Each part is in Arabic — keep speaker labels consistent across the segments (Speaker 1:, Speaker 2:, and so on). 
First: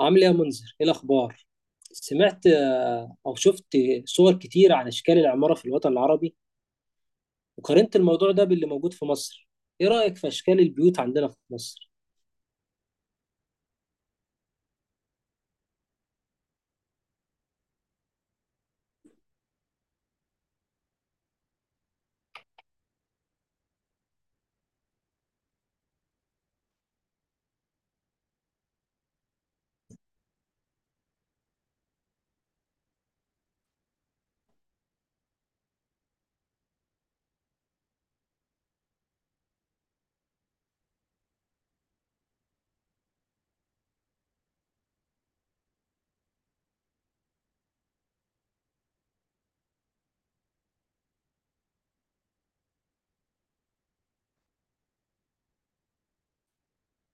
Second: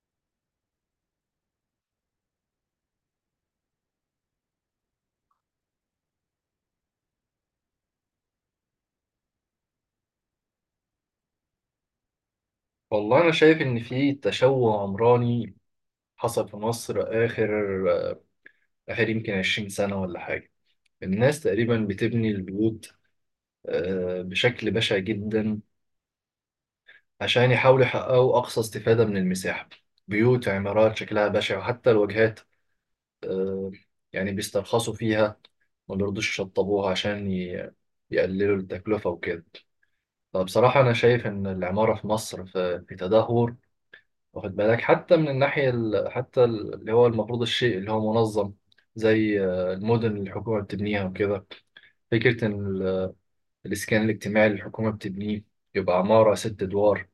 Speaker 1: عامل ايه يا منذر؟ ايه الاخبار؟ سمعت او شفت صور كتير عن اشكال العمارة في الوطن العربي، وقارنت الموضوع ده باللي موجود في مصر. ايه رأيك في اشكال البيوت عندنا في مصر؟
Speaker 2: والله أنا شايف إن في تشوه عمراني حصل في مصر آخر آخر يمكن 20 سنة ولا حاجة. الناس تقريبا بتبني البيوت، بشكل بشع جدا، عشان يحاولوا يحققوا أقصى استفادة من المساحة. بيوت، عمارات شكلها بشع، وحتى الواجهات يعني بيسترخصوا فيها، ما بيرضوش يشطبوها عشان يقللوا التكلفة وكده. فبصراحة أنا شايف إن العمارة في مصر في تدهور. واخد بالك؟ حتى من الناحية اللي هو المفروض الشيء اللي هو منظم، زي المدن اللي الحكومة بتبنيها وكده. فكرة إن الإسكان الاجتماعي اللي الحكومة بتبنيه يبقى عمارة 6 أدوار،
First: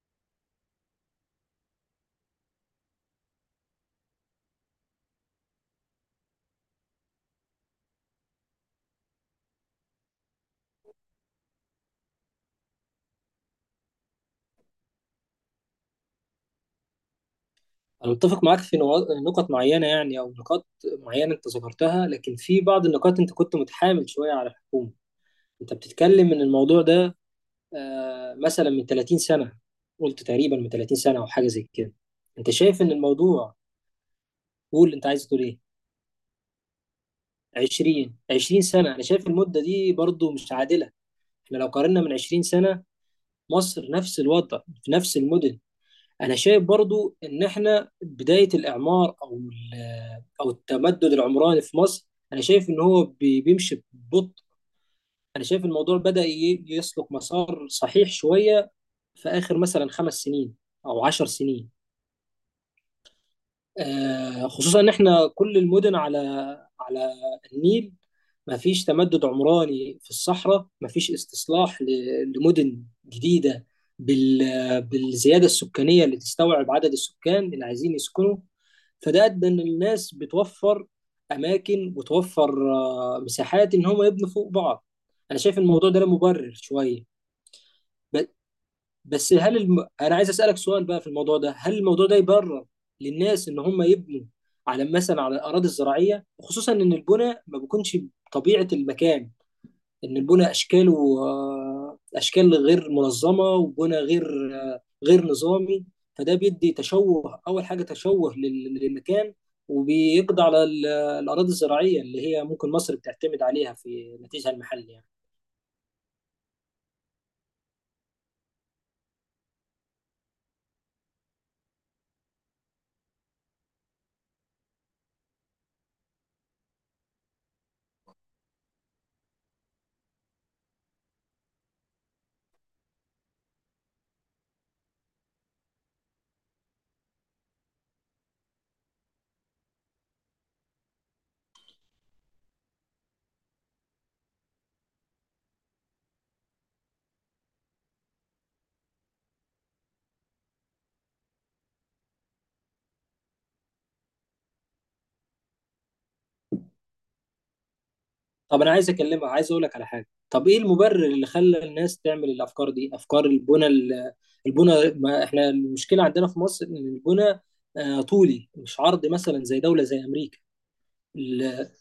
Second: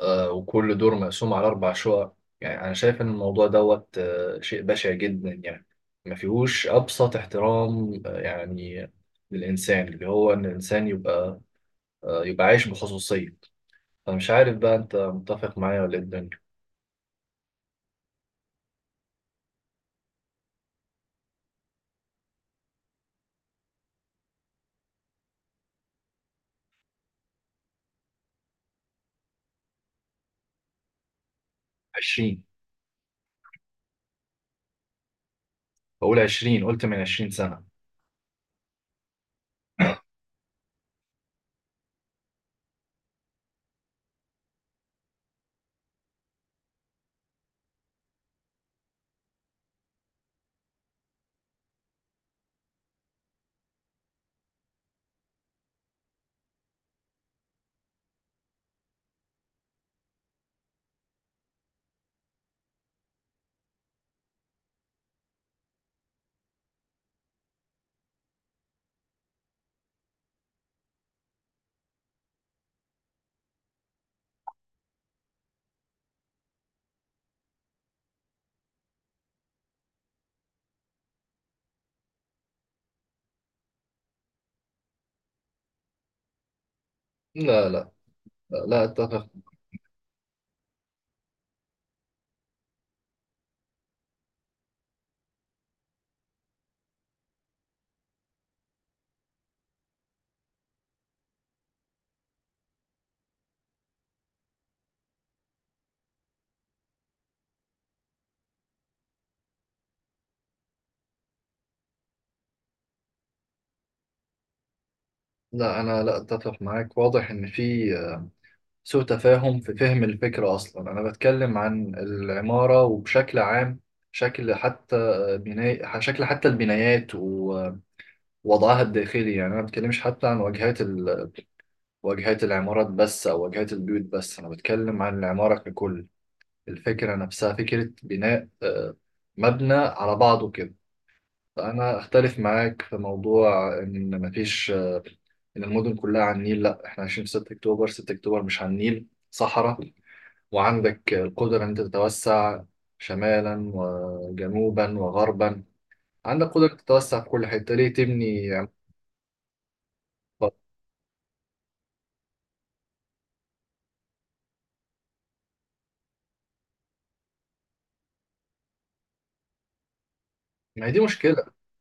Speaker 2: وكل دور مقسوم على 4 شقق. يعني أنا شايف إن الموضوع دوت شيء بشع جدا يعني. ما فيهوش أبسط احترام يعني، للإنسان، اللي هو إن الإنسان يبقى يبقى عايش بخصوصية. فمش عارف بقى، أنت متفق معايا ولا إيه الدنيا؟
Speaker 1: انا متفق معاك في نقط معينة، يعني او نقاط معينة انت ذكرتها، لكن في بعض النقاط انت كنت متحامل شوية على الحكومة. انت بتتكلم ان الموضوع ده مثلا من 30 سنة، قلت تقريبا من 30 سنة او حاجة زي كده.
Speaker 2: 20.
Speaker 1: انت شايف ان الموضوع، قول انت عايز تقول ايه؟
Speaker 2: بقول 20، قلت من 20 سنة.
Speaker 1: 20، 20 سنة أنا شايف المدة دي برضو مش عادلة. احنا لو قارنا من 20 سنة، مصر نفس الوضع في نفس المدن. أنا شايف برضو إن احنا بداية الإعمار أو أو التمدد العمراني في مصر. أنا شايف إن هو بيمشي ببطء. أنا شايف الموضوع بدأ يسلك مسار صحيح شوية في آخر مثلا 5 سنين أو 10 سنين، خصوصا ان احنا كل المدن على النيل. ما فيش تمدد عمراني في الصحراء، ما فيش استصلاح لمدن جديده بالزياده السكانيه اللي تستوعب عدد السكان اللي عايزين يسكنوا. فده ادى ان الناس بتوفر اماكن وتوفر مساحات ان هم يبنوا فوق بعض. انا شايف الموضوع ده له مبرر شويه.
Speaker 2: لا، لا،
Speaker 1: ب-
Speaker 2: لا أتفق.
Speaker 1: بس هل انا عايز اسالك سؤال بقى في الموضوع ده، هل الموضوع ده يبرر للناس ان هم يبنوا على، مثلا، على الاراضي الزراعيه، خصوصا ان البناء ما بيكونش طبيعه المكان، ان البناء اشكاله اشكال غير منظمه، وبناء غير نظامي؟ فده بيدي تشوه، اول حاجه تشوه للمكان، وبيقضي على الاراضي الزراعيه اللي هي ممكن مصر بتعتمد عليها في نتيجها المحلي يعني.
Speaker 2: لا، أنا لا أتفق معاك. واضح إن في سوء تفاهم في فهم الفكرة. أصلا أنا بتكلم عن العمارة، وبشكل عام شكل حتى بناء، شكل حتى البنايات ووضعها الداخلي. يعني أنا ما بتكلمش حتى عن واجهات العمارات بس، أو واجهات البيوت بس. أنا بتكلم عن العمارة ككل، الفكرة نفسها، فكرة بناء مبنى على بعضه كده. انا اختلف معاك في موضوع ان مفيش، ان المدن كلها على النيل. لا، احنا عايشين في 6 اكتوبر، 6 اكتوبر مش على النيل، صحراء. وعندك القدرة ان انت تتوسع شمالا وجنوبا وغربا، عندك قدرة تتوسع في كل حتة، ليه تبني
Speaker 1: طب انا
Speaker 2: عمارات؟
Speaker 1: عايز اكلمها، عايز اقول لك على حاجه. طب ايه المبرر اللي خلى الناس تعمل الافكار دي، افكار البنى البنى؟ ما احنا المشكله عندنا في مصر ان البنى طولي مش عرض، مثلا زي دوله زي امريكا.
Speaker 2: ما هي دي مشكلة،
Speaker 1: ال-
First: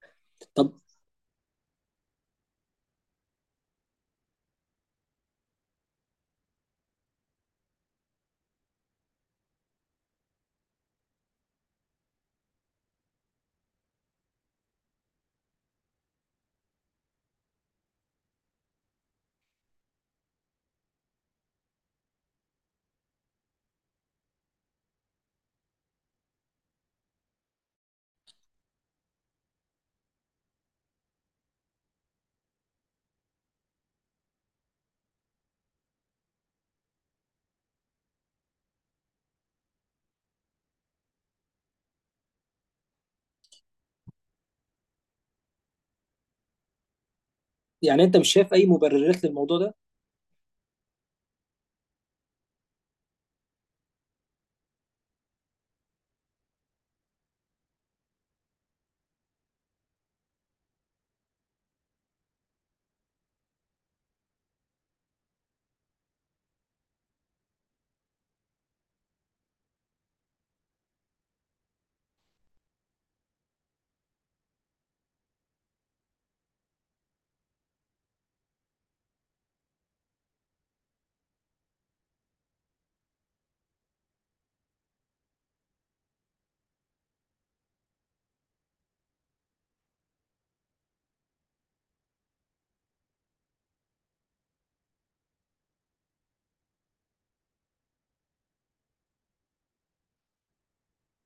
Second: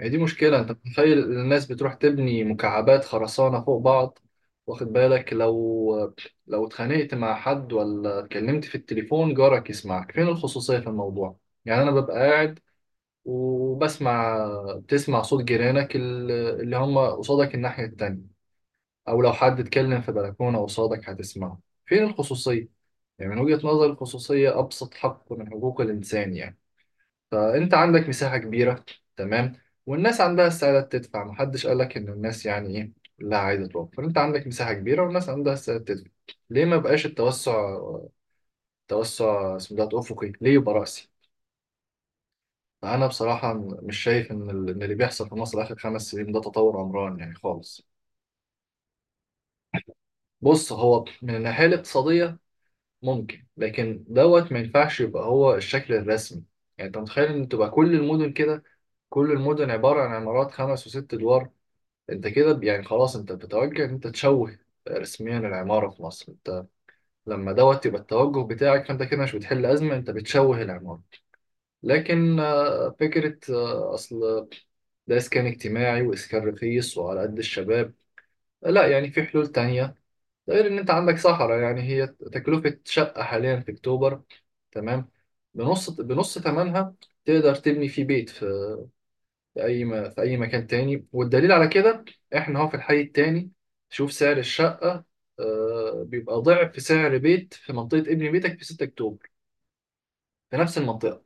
Speaker 2: هي دي مشكلة. أنت
Speaker 1: طب
Speaker 2: متخيل الناس بتروح تبني مكعبات خرسانة فوق بعض؟ واخد بالك، لو اتخانقت مع حد ولا اتكلمت في التليفون جارك يسمعك، فين الخصوصية في الموضوع؟ يعني أنا ببقى قاعد وبسمع، بتسمع صوت جيرانك اللي هم قصادك الناحية التانية، أو لو حد اتكلم في بلكونة قصادك هتسمعه. فين الخصوصية؟ يعني من وجهة نظري الخصوصية أبسط حق من حقوق الإنسان. يعني فأنت عندك مساحة كبيرة، تمام، والناس عندها استعداد تدفع، محدش قالك إن الناس يعني إيه، لا عايزة توفر. أنت عندك مساحة كبيرة والناس عندها استعداد تدفع، ليه ما بقاش التوسع؟ توسع اسمه ده أفقي، ليه يبقى رأسي؟ فأنا بصراحة مش شايف إن اللي بيحصل في مصر آخر 5 سنين ده تطور عمران يعني خالص.
Speaker 1: يعني انت مش شايف اي مبررات للموضوع ده؟
Speaker 2: بص، هو من الناحية الاقتصادية ممكن، لكن دوت ما ينفعش يبقى هو الشكل الرسمي. يعني أنت متخيل إن تبقى كل المدن كده؟ كل المدن عبارة عن عمارات 5 و6 أدوار؟ انت كده، يعني خلاص، انت بتتوجه ان انت تشوه رسميا العمارة في مصر. انت لما دوت يبقى التوجه بتاعك، فانت كده مش بتحل أزمة، انت بتشوه العمارة. لكن فكرة أصل ده إسكان اجتماعي وإسكان رخيص وعلى قد الشباب، لا، يعني في حلول تانية. ده غير إن أنت عندك صحراء. يعني هي تكلفة شقة حاليا في أكتوبر، تمام، بنص بنص ثمنها تقدر تبني فيه بيت في في اي مكان تاني. والدليل على كده، احنا هو في الحي التاني شوف سعر الشقه، بيبقى ضعف سعر بيت في منطقه ابن بيتك في 6 اكتوبر. في نفس المنطقه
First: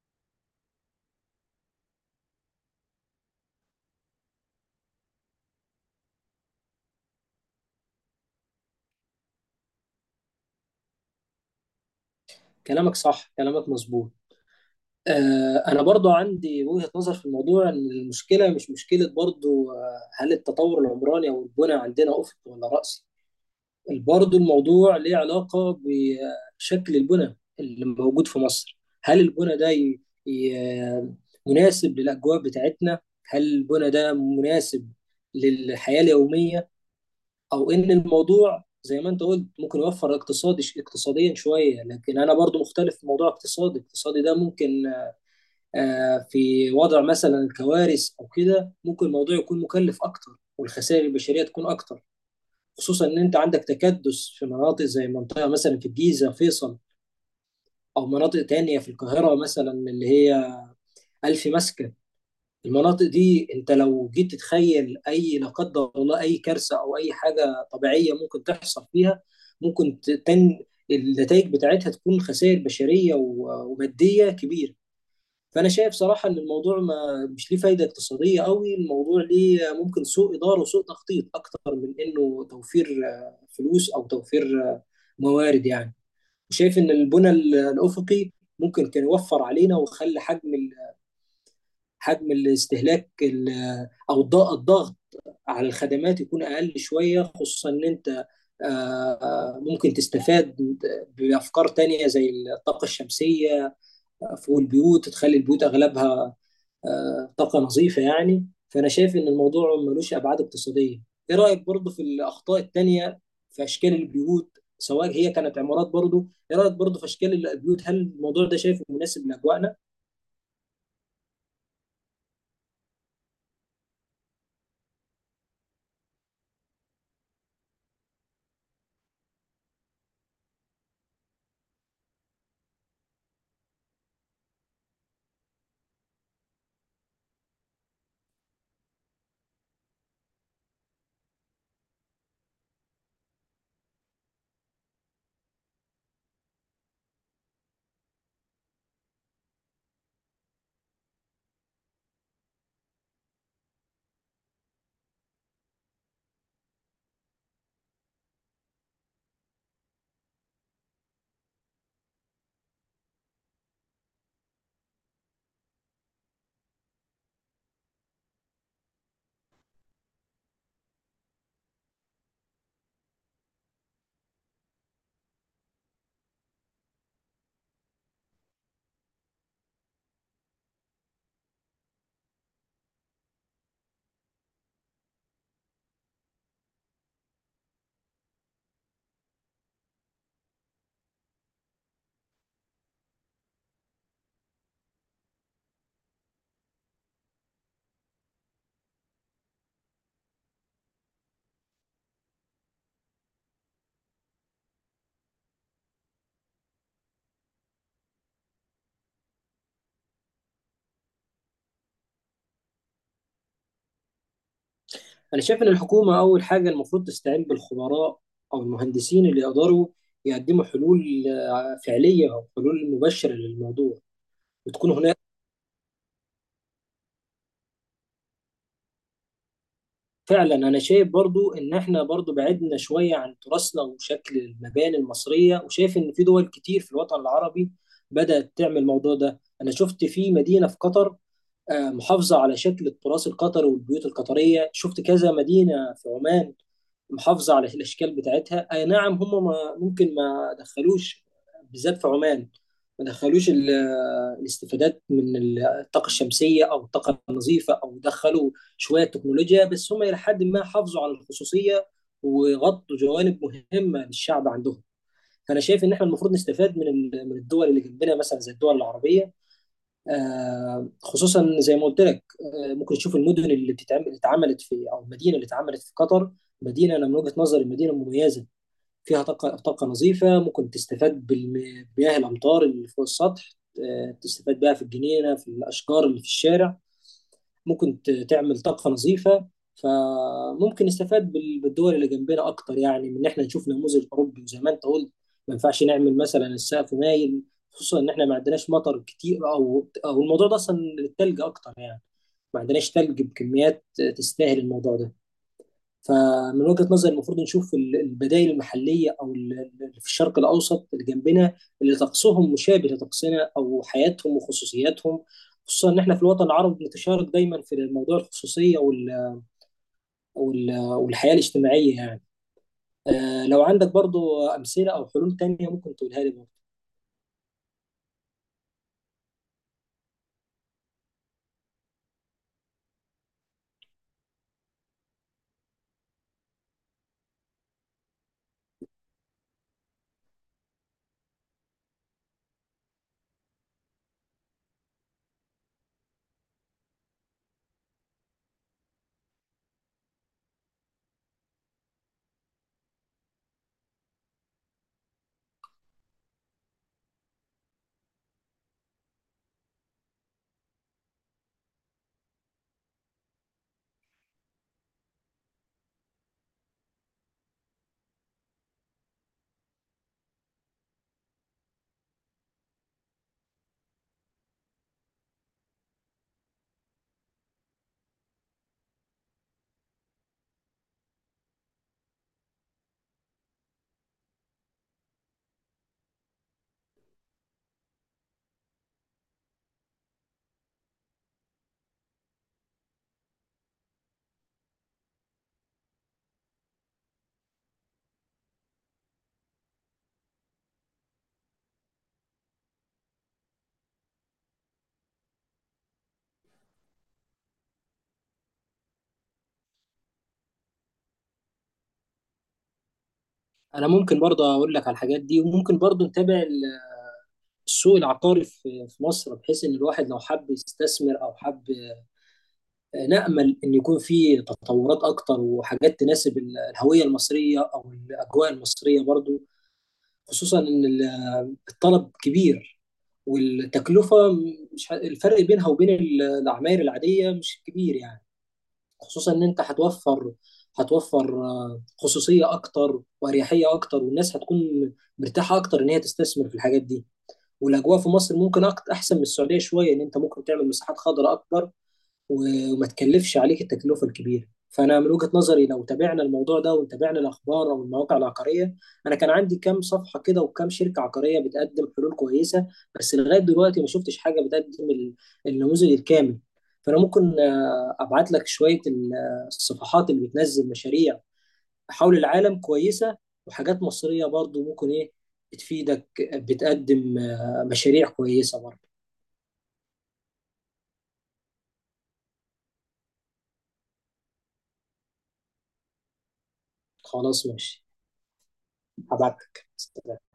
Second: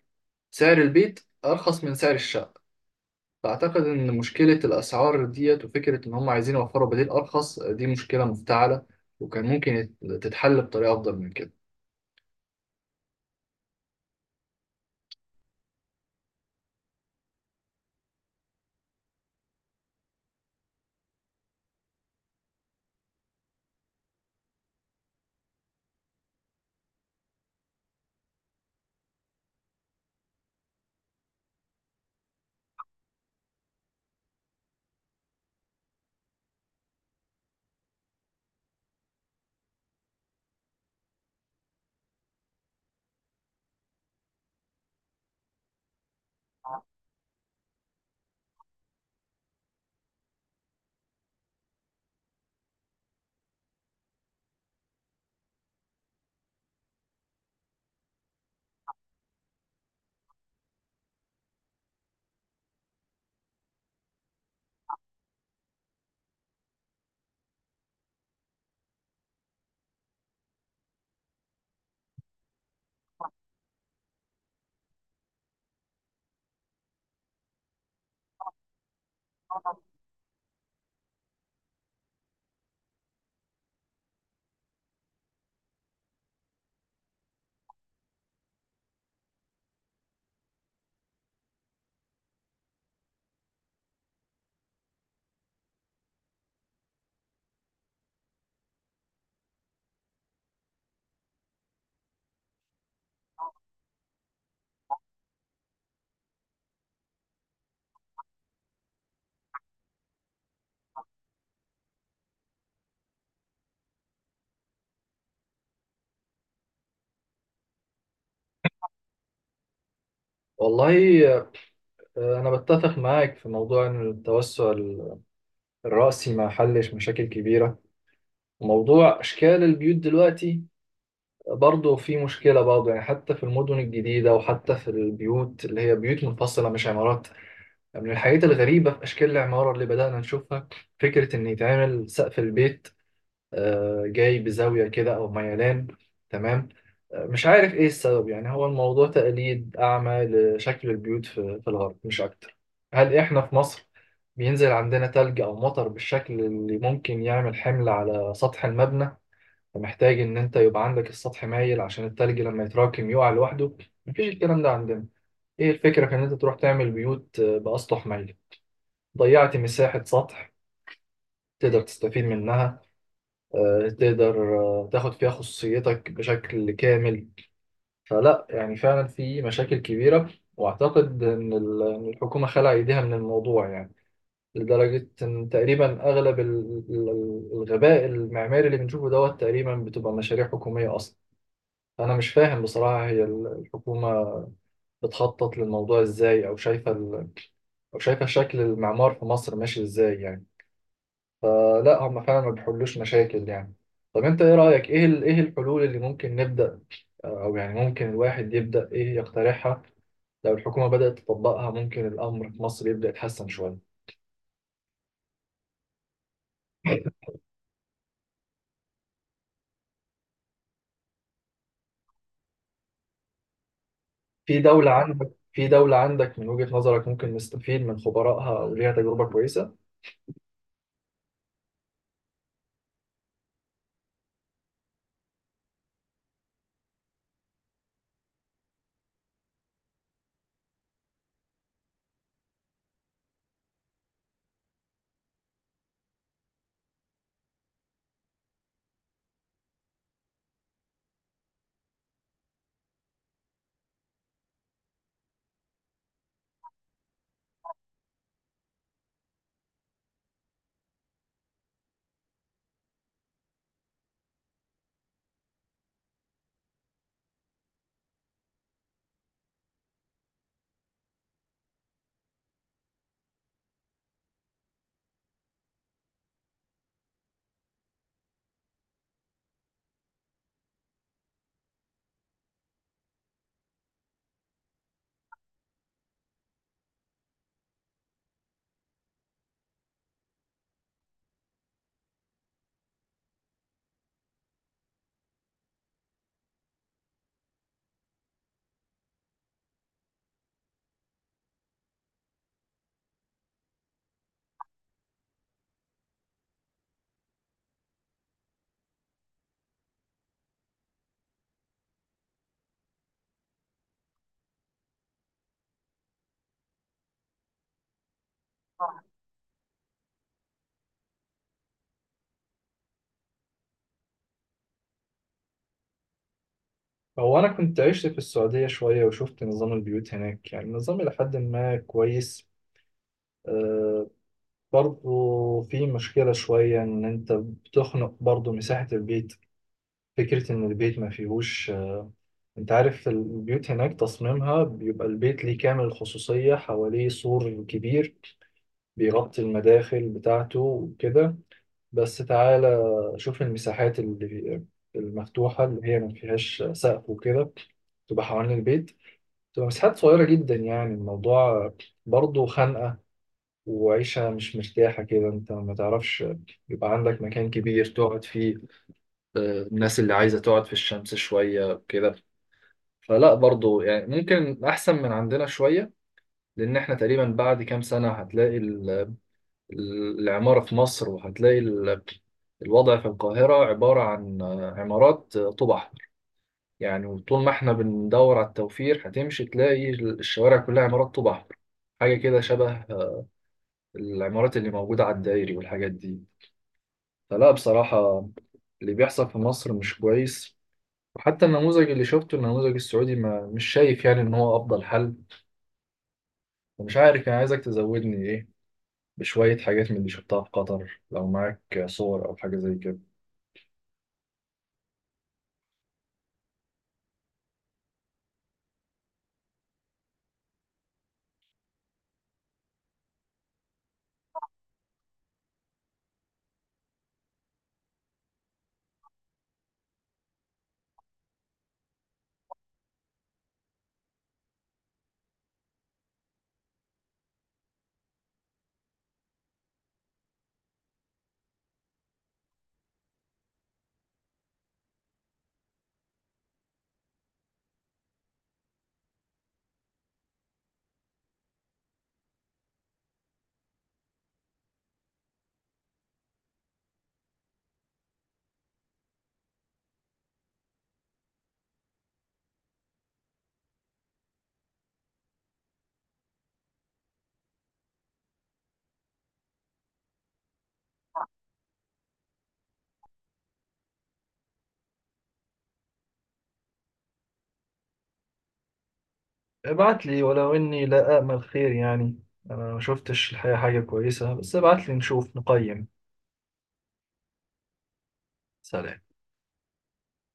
Speaker 2: سعر البيت ارخص من سعر الشقه. فاعتقد ان مشكله الاسعار ديت، وفكره ان هم عايزين يوفروا بديل ارخص، دي مشكله مفتعله، وكان ممكن تتحل بطريقه افضل من كده.
Speaker 1: كلامك صح، كلامك مظبوط. انا برضو عندي وجهه نظر في الموضوع، ان المشكله مش مشكله برضو. هل التطور العمراني او البنى عندنا افق ولا رأس؟ برضه الموضوع ليه علاقة بشكل البنى اللي موجود في مصر. هل البنى ده ي... مناسب للأجواء بتاعتنا؟ هل البنى ده مناسب للحياة اليومية؟ أو إن الموضوع، زي ما أنت قلت، ممكن يوفر اقتصادي اقتصاديا شوية، لكن أنا برضو مختلف في موضوع اقتصادي ده. ممكن في وضع مثلا الكوارث أو كده ممكن الموضوع يكون مكلف أكتر، والخسائر البشرية تكون أكتر، خصوصا ان انت عندك تكدس في مناطق زي منطقه مثلا في الجيزه، فيصل، او مناطق تانية في القاهره مثلا، اللي هي الف مسكن. المناطق دي انت لو جيت تتخيل اي، لا قدر الله، اي كارثه او اي حاجه طبيعيه ممكن تحصل فيها، ممكن ت- تن النتائج بتاعتها تكون خسائر بشريه وماديه كبيره. فانا شايف صراحه ان الموضوع ما مش ليه فايده اقتصاديه قوي، الموضوع ليه ممكن سوء اداره وسوء تخطيط اكتر من انه توفير فلوس او توفير موارد يعني. وشايف ان البنى الافقي ممكن كان يوفر علينا، وخلى حجم حجم الاستهلاك او الضغط على الخدمات يكون اقل شويه، خصوصا ان انت ممكن تستفاد بافكار تانية زي الطاقه الشمسيه فوق البيوت تخلي البيوت اغلبها طاقة نظيفة يعني. فأنا شايف إن الموضوع ملوش أبعاد اقتصادية. إيه رأيك برضه في الأخطاء التانية في أشكال البيوت، سواء هي كانت عمارات؟ برضه إيه رأيك برضه في أشكال البيوت؟ هل الموضوع ده شايفه مناسب لأجواءنا؟
Speaker 2: والله أنا بتفق معاك في موضوع إن التوسع الرأسي ما حلش مشاكل كبيرة. موضوع أشكال البيوت دلوقتي برضه في مشكلة، برضه يعني، حتى في المدن الجديدة وحتى في البيوت اللي هي بيوت منفصلة مش عمارات. يعني من الحاجات الغريبة في أشكال العمارة اللي بدأنا نشوفها، فكرة إن يتعمل سقف البيت جاي بزاوية كده أو ميلان، تمام. مش عارف إيه السبب، يعني هو الموضوع تقليد أعمى لشكل البيوت في الغرب مش أكتر. هل إحنا في مصر بينزل عندنا تلج أو مطر بالشكل اللي ممكن يعمل حمل على سطح المبنى، فمحتاج ان انت يبقى عندك السطح مايل عشان التلج لما يتراكم يقع لوحده؟ مفيش الكلام ده عندنا. ايه الفكرة كان انت تروح تعمل بيوت بأسطح مايل؟ ضيعت مساحة سطح تقدر تستفيد منها، تقدر تاخد فيها خصوصيتك بشكل كامل. فلا، يعني فعلا في مشاكل كبيرة، واعتقد ان إن الحكومة خلع ايديها من الموضوع يعني. لدرجة ان تقريبا اغلب الغباء المعماري اللي بنشوفه دوت تقريبا بتبقى مشاريع حكومية اصلا. أنا مش فاهم بصراحة، هي الحكومة بتخطط للموضوع إزاي، أو شايفة شكل المعمار في مصر ماشي إزاي يعني؟ فلا، هم فعلا ما بيحلوش مشاكل يعني. طب أنت إيه رأيك، إيه الحلول اللي ممكن نبدأ، أو يعني ممكن الواحد يبدأ إيه يقترحها، لو الحكومة بدأت تطبقها ممكن الأمر في مصر يبدأ يتحسن شوية؟
Speaker 1: أنا شايف إن الحكومة أول حاجة المفروض تستعين بالخبراء أو المهندسين اللي يقدروا يقدموا حلول فعلية أو حلول مبشرة للموضوع، وتكون هناك
Speaker 2: في دولة عندك من وجهة نظرك ممكن نستفيد من خبرائها أو ليها تجربة كويسة؟
Speaker 1: فعلا. انا شايف برضو ان احنا برضو بعدنا شوية عن تراثنا وشكل المباني المصرية، وشايف ان في دول كتير في الوطن العربي بدأت تعمل الموضوع ده. انا شفت في مدينة في قطر، محافظة على شكل التراث القطري والبيوت القطرية. شفت كذا مدينة في عمان محافظه على الاشكال بتاعتها. اي نعم، هم ما ممكن، ما دخلوش بالذات في عمان، ما دخلوش الاستفادات من الطاقه الشمسيه او الطاقه النظيفه، او دخلوا شويه تكنولوجيا، بس هم الى حد ما حافظوا على الخصوصيه وغطوا جوانب مهمه للشعب عندهم. فانا شايف ان احنا المفروض نستفاد من الدول اللي جنبنا، مثلا زي الدول العربيه. خصوصا زي ما قلت لك، ممكن تشوف المدن اللي بتتعمل، اللي اتعملت في، او المدينه اللي اتعملت في قطر. مدينه، انا من وجهه نظري، مدينه مميزه فيها طاقه نظيفه، ممكن تستفاد بالمياه، الامطار اللي فوق السطح، تستفاد بها في الجنينه، في الاشجار اللي في الشارع. ممكن تعمل طاقة نظيفة. فممكن نستفاد بالدول اللي جنبنا أكتر، يعني من إن إحنا نشوف نموذج أوروبي. وزي ما أنت قلت، ما ينفعش نعمل مثلا السقف مايل، خصوصا إن إحنا ما عندناش مطر كتير، أو الموضوع ده أصلا للتلج أكتر يعني. ما عندناش تلج بكميات تستاهل الموضوع ده. فمن وجهة نظري المفروض نشوف البدائل المحلية، أو في الشرق الأوسط اللي جنبنا، اللي طقسهم مشابه لطقسنا، أو حياتهم وخصوصياتهم، خصوصا إن إحنا في الوطن العربي بنتشارك دايما في موضوع الخصوصية والحياة الاجتماعية يعني. لو عندك برضو أمثلة أو حلول تانية ممكن تقولها لي برضو.
Speaker 2: هو أنا كنت عشت في السعودية شوية وشفت نظام البيوت هناك، يعني النظام إلى حد ما كويس. برضه في مشكلة شوية إن أنت بتخنق برضه مساحة البيت. فكرة إن البيت ما فيهوش، أنت عارف البيوت هناك تصميمها بيبقى البيت ليه كامل الخصوصية، حواليه سور كبير بيغطي المداخل بتاعته وكده. بس تعالى شوف المساحات المفتوحة اللي هي ما فيهاش سقف وكده، تبقى حوالين البيت، بتبقى مساحات صغيرة جدا، يعني الموضوع برضه خانقة. وعيشة مش مرتاحة كده، انت ما تعرفش يبقى عندك مكان كبير تقعد فيه، الناس اللي عايزة تقعد في الشمس شوية كده. فلا، برضه يعني ممكن أحسن من عندنا شوية. لأن احنا تقريبا بعد كام سنة هتلاقي العمارة في مصر، وهتلاقي الوضع في القاهرة عبارة عن عمارات طوب أحمر. يعني وطول ما احنا بندور على التوفير هتمشي تلاقي الشوارع كلها عمارات طوب أحمر، حاجة كده شبه العمارات اللي موجودة على الدائري والحاجات دي. فلا بصراحة اللي بيحصل في مصر مش كويس. وحتى النموذج اللي شفته، النموذج السعودي، ما مش شايف يعني إن هو أفضل حل. ومش عارف، يعني عايزك تزودني إيه بشوية حاجات من اللي شفتها في قطر، لو معاك صور أو حاجة زي كده.
Speaker 1: أنا ممكن برضو أقول لك على الحاجات دي، وممكن برضو نتابع السوق العقاري في مصر، بحيث إن الواحد لو حب يستثمر أو حب، نأمل إن يكون في تطورات أكتر وحاجات تناسب الهوية المصرية أو الأجواء المصرية برضو، خصوصا إن الطلب كبير والتكلفة مش الفرق بينها وبين العماير العادية مش كبير يعني، خصوصا إن أنت هتوفر خصوصية أكتر وأريحية أكتر، والناس هتكون مرتاحة أكتر إن هي تستثمر في الحاجات دي. والأجواء في مصر ممكن أكتر أحسن من السعودية شوية، إن أنت ممكن تعمل مساحات خضراء أكبر، وما تكلفش عليك التكلفة الكبيرة. فأنا من وجهة نظري لو تابعنا الموضوع ده وتابعنا الأخبار أو المواقع العقارية، أنا كان عندي كام صفحة كده وكام شركة عقارية بتقدم حلول كويسة، بس لغاية دلوقتي ما شفتش حاجة بتقدم النموذج الكامل. فأنا ممكن أبعت لك شوية الصفحات اللي بتنزل مشاريع حول العالم كويسة، وحاجات مصرية برضو، ممكن إيه، بتفيدك، بتقدم مشاريع كويسة برضو.
Speaker 2: ابعت لي، ولو إني لا أأمل خير يعني، أنا ما شفتش الحقيقة حاجة كويسة، بس ابعت لي نشوف نقيم.
Speaker 1: خلاص، ماشي.
Speaker 2: سلام.
Speaker 1: هبعت لك.